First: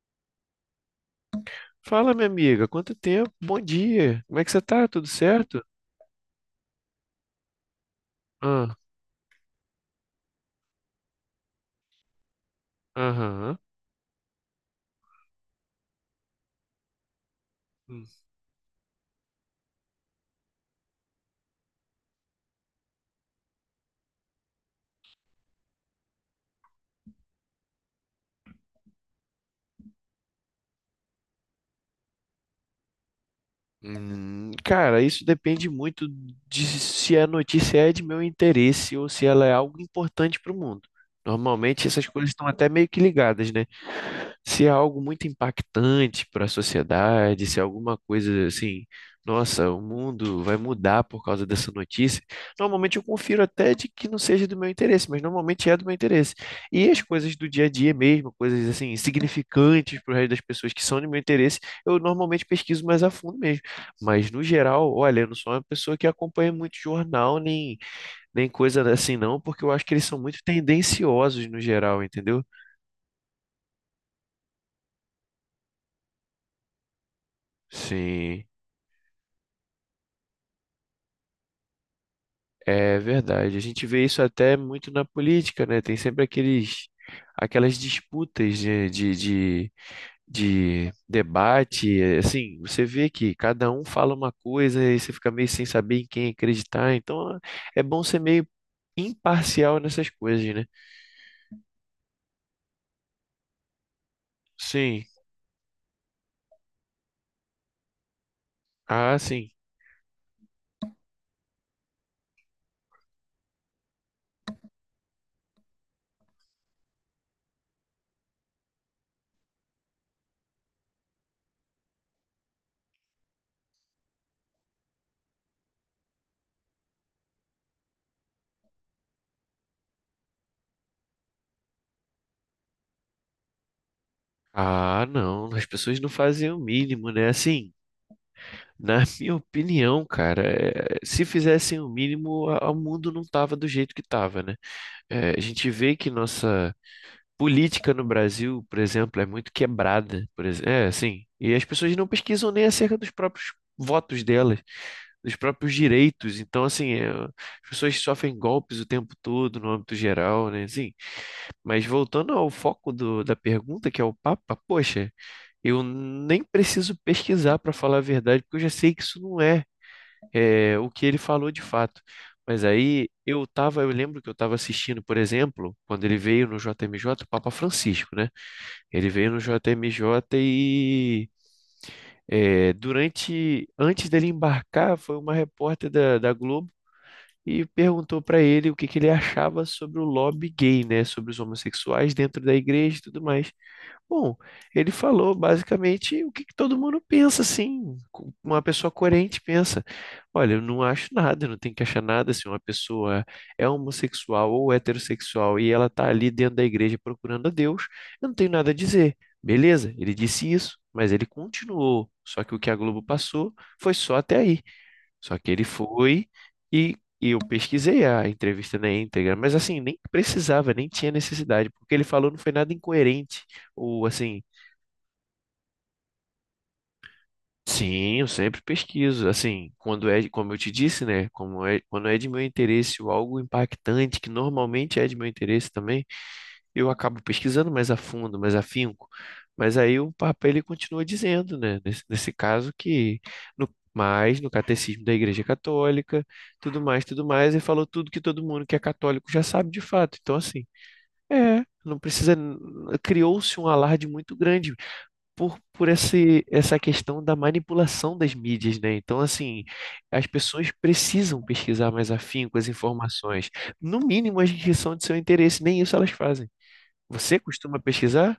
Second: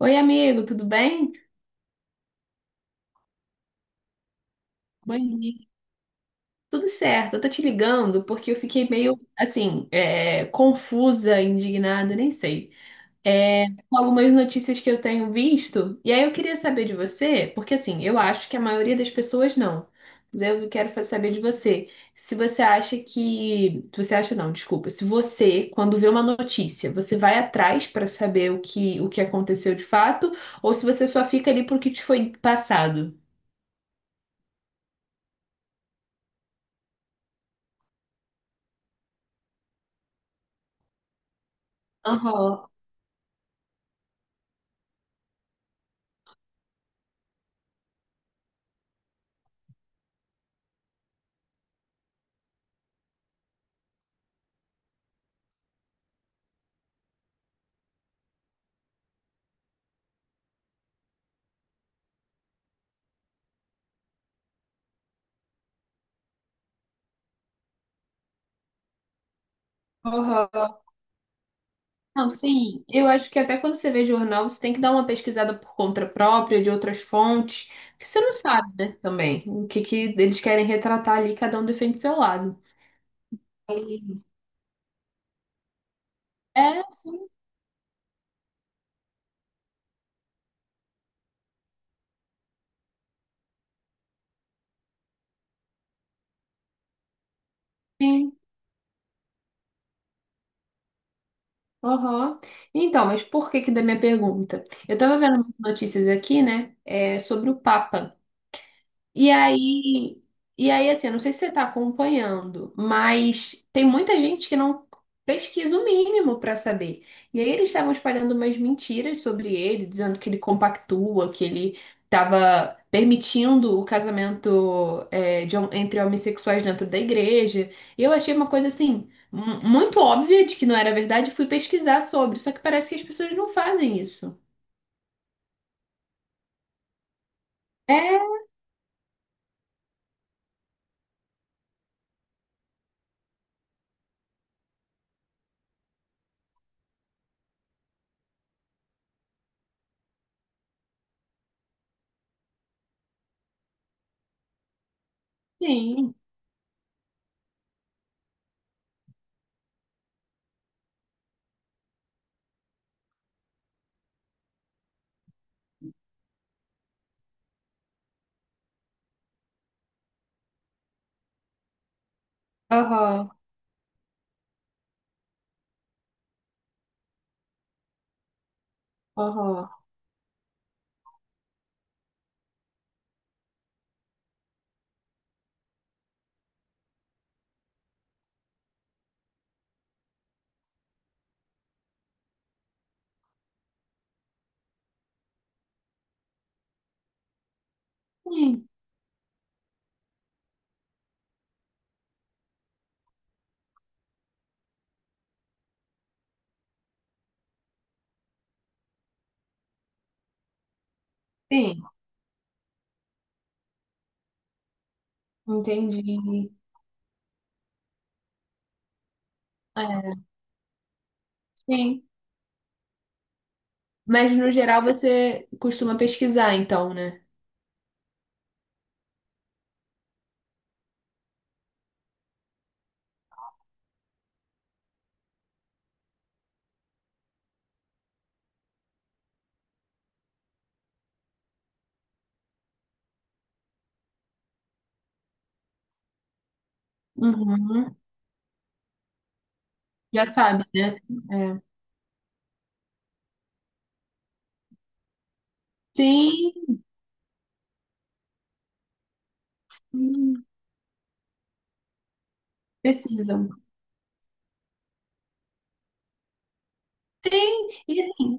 Oi, amigo, tudo bem? Fala, minha amiga, quanto tempo? Bom dia. Como é que você tá? Tudo Bom dia. certo? Tudo certo. Eu tô te ligando porque eu Ah, fiquei meio, assim, confusa, indignada, nem sei. aham. Com algumas notícias que eu tenho visto. E aí eu queria saber de você, porque assim, Hum. eu acho que a maioria das pessoas não. Mas eu quero saber de você. Se você acha que. Se você acha não, desculpa. Se você, quando vê uma notícia, você vai atrás pra saber o que aconteceu de fato, ou se você só fica ali porque te foi passado. Cara, isso depende muito de se a notícia é de meu interesse ou se ela é algo importante para o mundo. Normalmente essas coisas estão Aham. até meio que ligadas, né? Se é algo muito impactante para a sociedade, se é alguma coisa assim, nossa, o mundo vai mudar por causa dessa notícia, normalmente eu confiro até de que não seja do meu interesse, mas normalmente é do meu interesse. E as coisas do dia a dia mesmo, coisas assim, insignificantes para o resto das pessoas que são do meu interesse, eu normalmente pesquiso mais a fundo mesmo. Mas no geral, olha, eu não sou uma pessoa que acompanha muito jornal, nem coisa assim não, porque eu acho que eles são muito Aham. tendenciosos no geral, Não, entendeu? sim. Eu acho que até quando você vê jornal, você tem que dar uma pesquisada por conta própria, de outras fontes, que você não Sim. sabe, né, também, o que que eles querem retratar ali, cada um defende seu lado. É verdade. A gente vê E- isso até muito na política, né? Tem sempre É, aqueles, sim, aquelas disputas de debate. Assim, você vê que cada um fala uma coisa e você fica meio sem saber em quem acreditar. Então, é bom ser sim. meio imparcial nessas coisas, né? Aham. Então, mas por que que da minha pergunta? Eu Sim. tava vendo umas notícias aqui, né, sobre o Papa. Ah, E sim. aí, e aí, assim, eu não sei se você está acompanhando, mas tem muita gente que não pesquisa o mínimo para saber. E aí eles estavam espalhando umas mentiras sobre ele, dizendo que ele compactua, que ele estava permitindo o casamento de entre homossexuais dentro da igreja. E eu achei uma coisa assim. Muito óbvia de que não era verdade, e fui pesquisar sobre, só que parece que as pessoas não fazem isso. Ah, não. As pessoas não fazem o mínimo, né? Assim, É, na minha opinião, cara, se fizessem o mínimo, o mundo não tava do jeito que tava, né? É, a gente vê que nossa política no Brasil, por exemplo, é muito quebrada, por exemplo. É, assim. E as pessoas não pesquisam nem acerca dos próprios votos delas, dos próprios sim. direitos. Então, assim, é, as pessoas sofrem golpes o tempo todo no âmbito geral, né? Assim, mas voltando ao foco da pergunta, que é o Papa, poxa, eu nem preciso pesquisar para falar a verdade, porque eu já sei que isso não é é, o que ele falou de fato. Mas aí Aham, eu tava, eu lembro que eu estava assistindo, por exemplo, quando ele veio no JMJ, o Papa Francisco, né? Ele veio no aham. JMJ e é, durante, antes dele embarcar, foi uma repórter da Globo e perguntou para ele o que que ele achava sobre o lobby gay, né? Sobre os homossexuais dentro da igreja e tudo mais. Bom, ele falou basicamente o que, que todo mundo pensa, assim, uma Sim, pessoa coerente pensa. Olha, eu não acho nada, eu não tem que achar nada. Se uma pessoa é homossexual ou heterossexual e ela está ali dentro da igreja procurando a Deus, eu não tenho nada a dizer. Beleza, ele disse isso, mas ele sim. continuou. Só que o que a Globo passou foi só até aí. Só que ele Entendi. foi e, e eu pesquisei a entrevista na íntegra, mas assim, nem É, precisava, nem tinha necessidade, porque sim. ele falou não foi nada incoerente, ou Mas assim, no geral você costuma pesquisar, então, né? sim, eu sempre pesquiso, assim, quando é, como eu te disse, né, como é, quando é de meu interesse ou algo impactante, que normalmente é de meu interesse também, eu acabo pesquisando mais a fundo, mais afinco, mas aí o Papa ele continua dizendo, né, nesse caso que no mais no catecismo da Igreja Católica, tudo mais, e falou Uhum. tudo que todo mundo que é católico já sabe de fato. Já Então sabe, assim, né? É. é, não precisa, criou-se um alarde muito grande por esse, Sim, essa questão da manipulação das mídias, né? Então assim, as sim, pessoas precisam pesquisar mais afinco as precisam. informações, no mínimo as que são de seu interesse, nem isso elas fazem. Você Sim, costuma e pesquisar? assim,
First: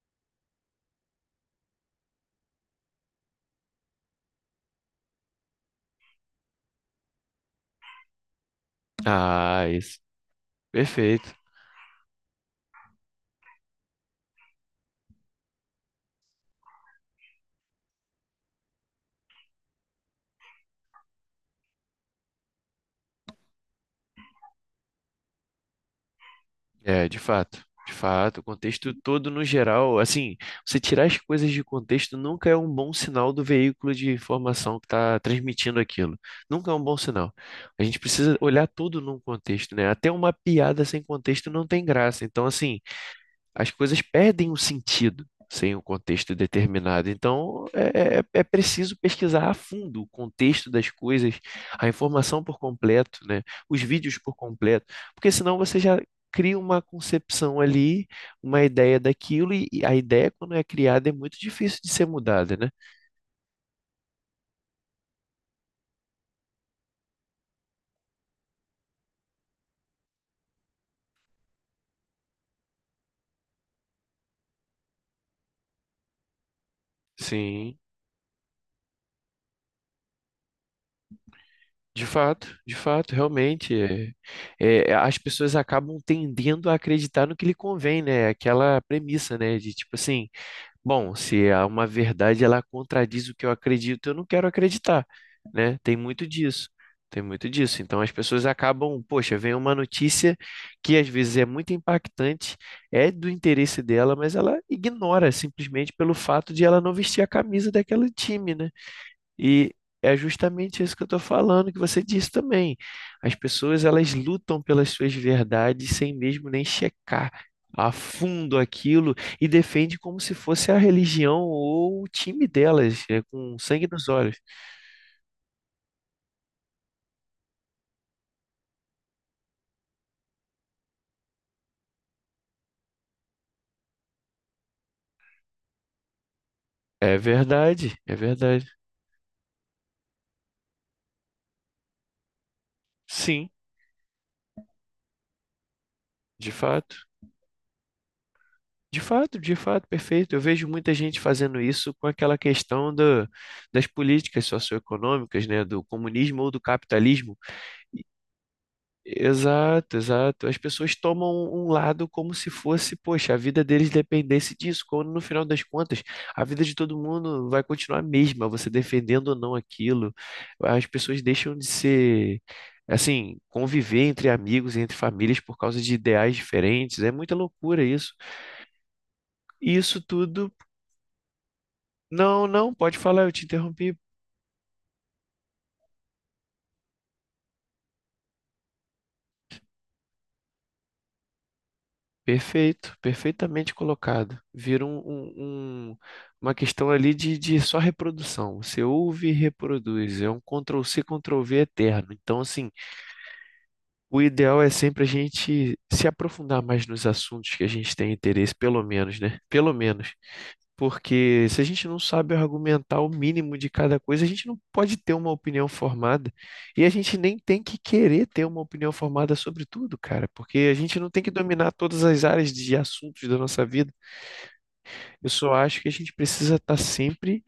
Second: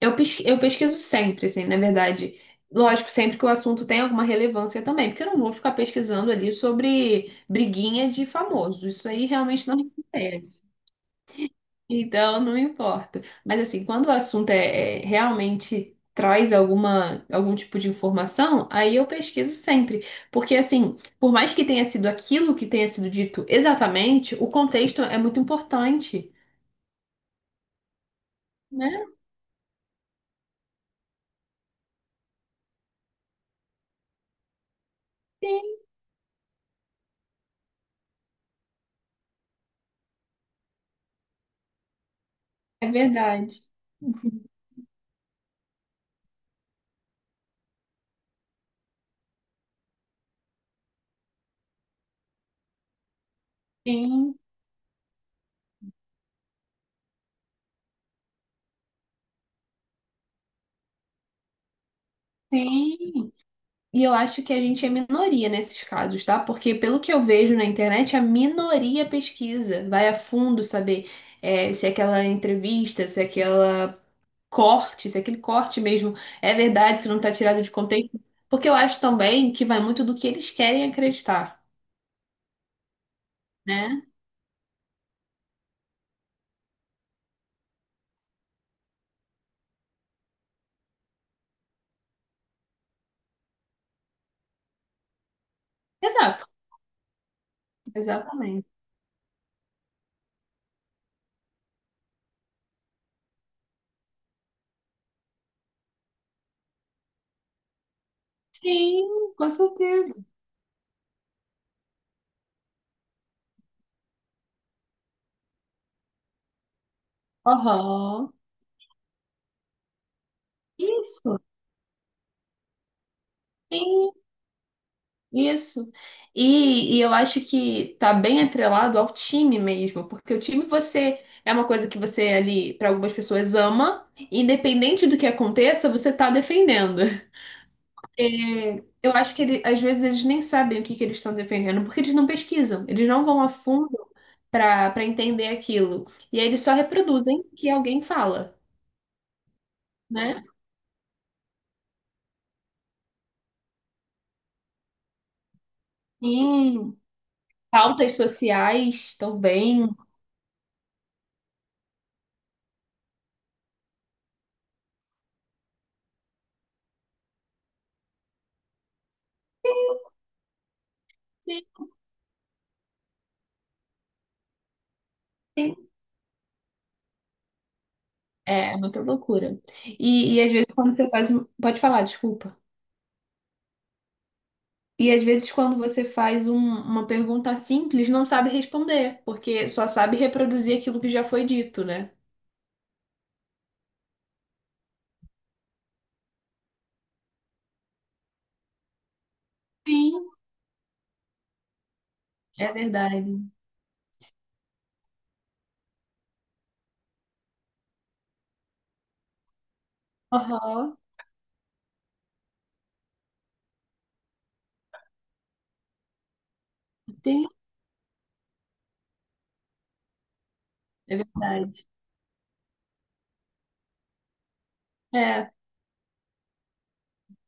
eu pesquiso sempre, assim, na verdade. Lógico, sempre que o assunto tem alguma relevância também, porque eu não vou ficar pesquisando ali sobre briguinha de famoso. Isso aí Ah, realmente não me isso. interessa. Perfeito. Então, não importa. Mas assim, quando o assunto é, realmente traz alguma algum tipo de informação, aí eu pesquiso sempre, porque assim, por mais que tenha sido aquilo que tenha sido dito exatamente, o contexto é muito importante, É, de fato. De fato, o contexto né? todo no geral, assim, você tirar as coisas de contexto nunca é um bom sinal do veículo de informação que está Sim, transmitindo aquilo. Nunca é um bom sinal. A gente precisa olhar tudo num contexto, né? Até uma piada sem contexto não tem graça. Então, assim, é verdade. as coisas perdem o sentido sem o contexto determinado. Então, é preciso pesquisar a fundo o contexto das coisas, a informação por completo, né? Os vídeos por Sim, completo, porque senão você já cria uma concepção ali, uma ideia daquilo, e a ideia, quando é criada, é muito difícil de ser mudada, né? sim. E eu acho que a gente é minoria nesses casos, tá? Porque pelo que eu vejo na internet, a minoria pesquisa, vai a fundo saber se é aquela entrevista, se é aquela corte, se aquele corte mesmo é verdade, se não está tirado de Sim, contexto, porque eu acho também que vai muito do que eles querem acreditar, de fato, realmente. né? É, as pessoas acabam tendendo a acreditar no que lhe convém, né? Aquela premissa, né? De tipo assim. Bom, se há uma verdade, ela contradiz o que eu acredito, eu não quero acreditar, né? Tem muito Exato, disso. Tem muito disso. Então as pessoas exatamente. acabam, poxa, vem uma notícia que às vezes é muito impactante, é do interesse dela, mas ela ignora simplesmente pelo fato de ela não vestir a camisa daquele time, né? Sim, com E certeza. é justamente isso que eu estou falando, que você disse também. As pessoas, elas lutam pelas suas verdades sem mesmo nem checar a Aham. fundo aquilo e defende como se fosse a Isso, religião ou o time delas, é, com sangue nos sim, olhos. isso. E, eu acho que tá bem atrelado ao time mesmo, porque o time você é uma coisa que você ali, para algumas pessoas, ama, independente do que aconteça, você tá defendendo. É verdade, é verdade. Eu acho que ele, às vezes eles nem sabem o que que eles estão defendendo, porque eles não pesquisam, eles não vão a Sim, fundo para entender aquilo. E aí de eles só fato. reproduzem o que alguém fala, De fato, de fato, perfeito. Eu né? vejo muita gente fazendo isso com aquela questão das políticas socioeconômicas, né, do comunismo ou do Sim. capitalismo. Pautas sociais também. Exato, exato. As pessoas tomam um lado como se fosse, poxa, a vida deles dependesse disso, quando no final das contas, a vida de todo mundo vai continuar a mesma, você defendendo ou não aquilo. As pessoas deixam de Sim. ser, assim, conviver entre amigos, entre famílias por causa Sim. de ideais diferentes. É muita loucura isso. É muita loucura. E isso E, às tudo. vezes quando você faz. Pode falar, Não, desculpa. não, pode falar, eu te interrompi. E às vezes quando você faz uma pergunta simples, não sabe responder, porque só sabe reproduzir aquilo que já foi dito, né? Perfeito, perfeitamente colocado. Vira um- uma questão ali de só reprodução. Você ouve e reproduz. É Sim. um Ctrl C Ctrl+C, V eterno. Então, assim, É verdade. o ideal é sempre a gente se aprofundar mais nos assuntos que a gente tem interesse, pelo menos, né? Pelo menos. Aham. Porque se a gente não sabe argumentar o mínimo de cada coisa, a gente não pode ter uma opinião formada. E a gente nem Tem. tem que querer ter uma opinião formada sobre tudo, cara, porque a gente não É tem que dominar verdade. todas as áreas de assuntos da nossa vida. Eu É, só acho que a gente precisa estar sempre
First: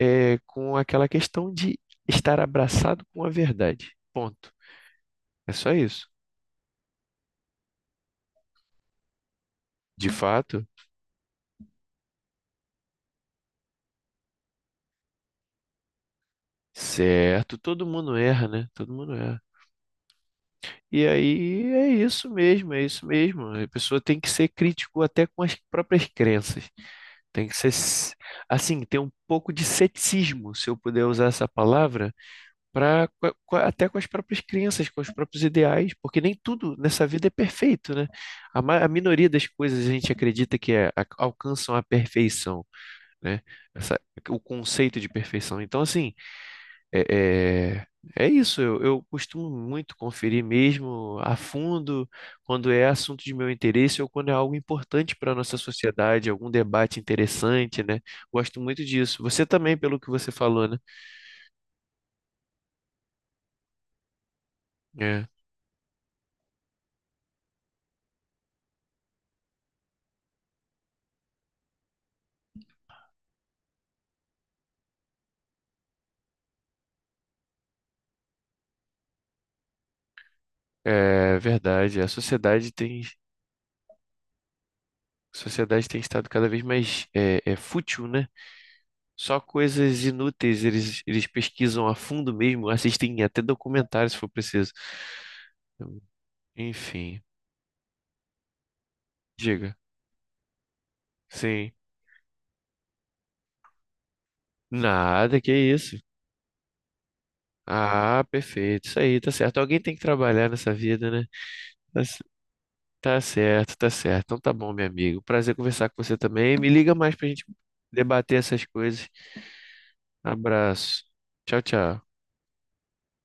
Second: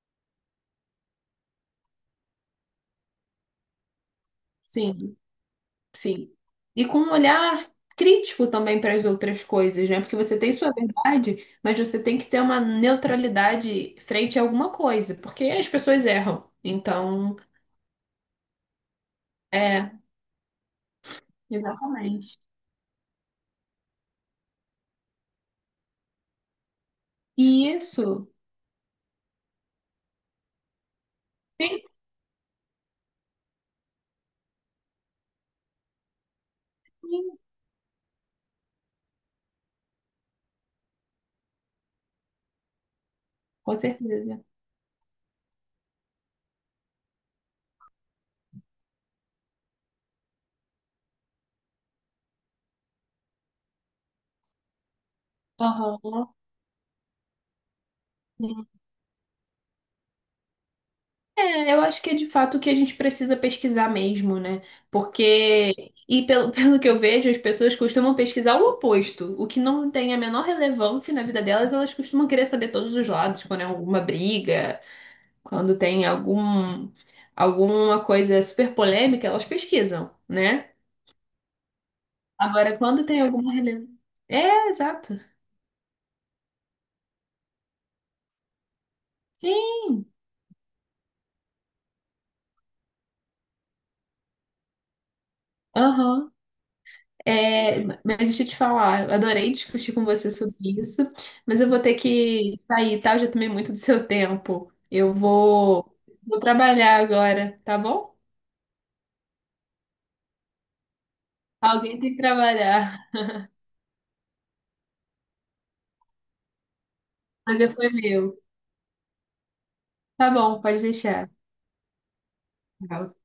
com aquela questão de estar abraçado com a verdade. Ponto. sim, É só isso. sim. E com um olhar crítico também para as outras coisas, né? De Porque você tem fato, sua verdade, mas você tem que ter uma neutralidade frente a alguma coisa, porque as pessoas erram. Então, certo, todo mundo erra, né? Todo mundo erra. é, E aí é isso exatamente. mesmo, é isso mesmo. A pessoa tem que ser crítico até com as próprias crenças. Tem que ser, E s- isso assim, ter um pouco de ceticismo, se eu puder usar essa tem, palavra, para até com as próprias crenças, com os próprios ideais, porque nem tudo nessa vida é sim, perfeito, né? A minoria das coisas a gente acredita que é, alcançam a perfeição, né? com Essa- o certeza. conceito de perfeição. Então, assim é, é, é isso, eu costumo muito conferir mesmo a fundo quando é assunto de meu interesse ou quando é algo importante para a nossa Aham. sociedade, algum debate interessante, né? Gosto muito disso. Você também, pelo que você falou, né? É, eu acho que é de fato o que a gente precisa pesquisar mesmo, né? É, Porque, e pelo, pelo que eu vejo, as pessoas costumam pesquisar o oposto. O que não tem a menor relevância na vida delas, elas costumam querer saber todos os lados, quando é alguma briga, quando tem algum, alguma coisa super polêmica, elas pesquisam, né? é verdade, Agora, quando tem alguma relevância. É, exato. a sociedade tem estado cada vez mais fútil, né? Só coisas Sim. inúteis, eles pesquisam a fundo mesmo, assistem até documentários se for preciso. Aham. Enfim, É, mas deixa eu te falar, eu adorei diga. discutir com você sobre isso, mas eu Sim. vou ter que sair, tá? Eu já tomei muito do seu tempo. Nada, que isso. Vou trabalhar agora, tá bom? Ah, perfeito. Isso aí, tá certo. Alguém tem que trabalhar nessa vida, né? Alguém Tá, tem que c- trabalhar. tá certo, tá certo. Então tá bom, meu amigo. Prazer conversar com você também. Me liga mais pra gente Mas é foi meu. debater essas coisas. Tá bom, pode Abraço. deixar. Tchau, tchau. Tchau.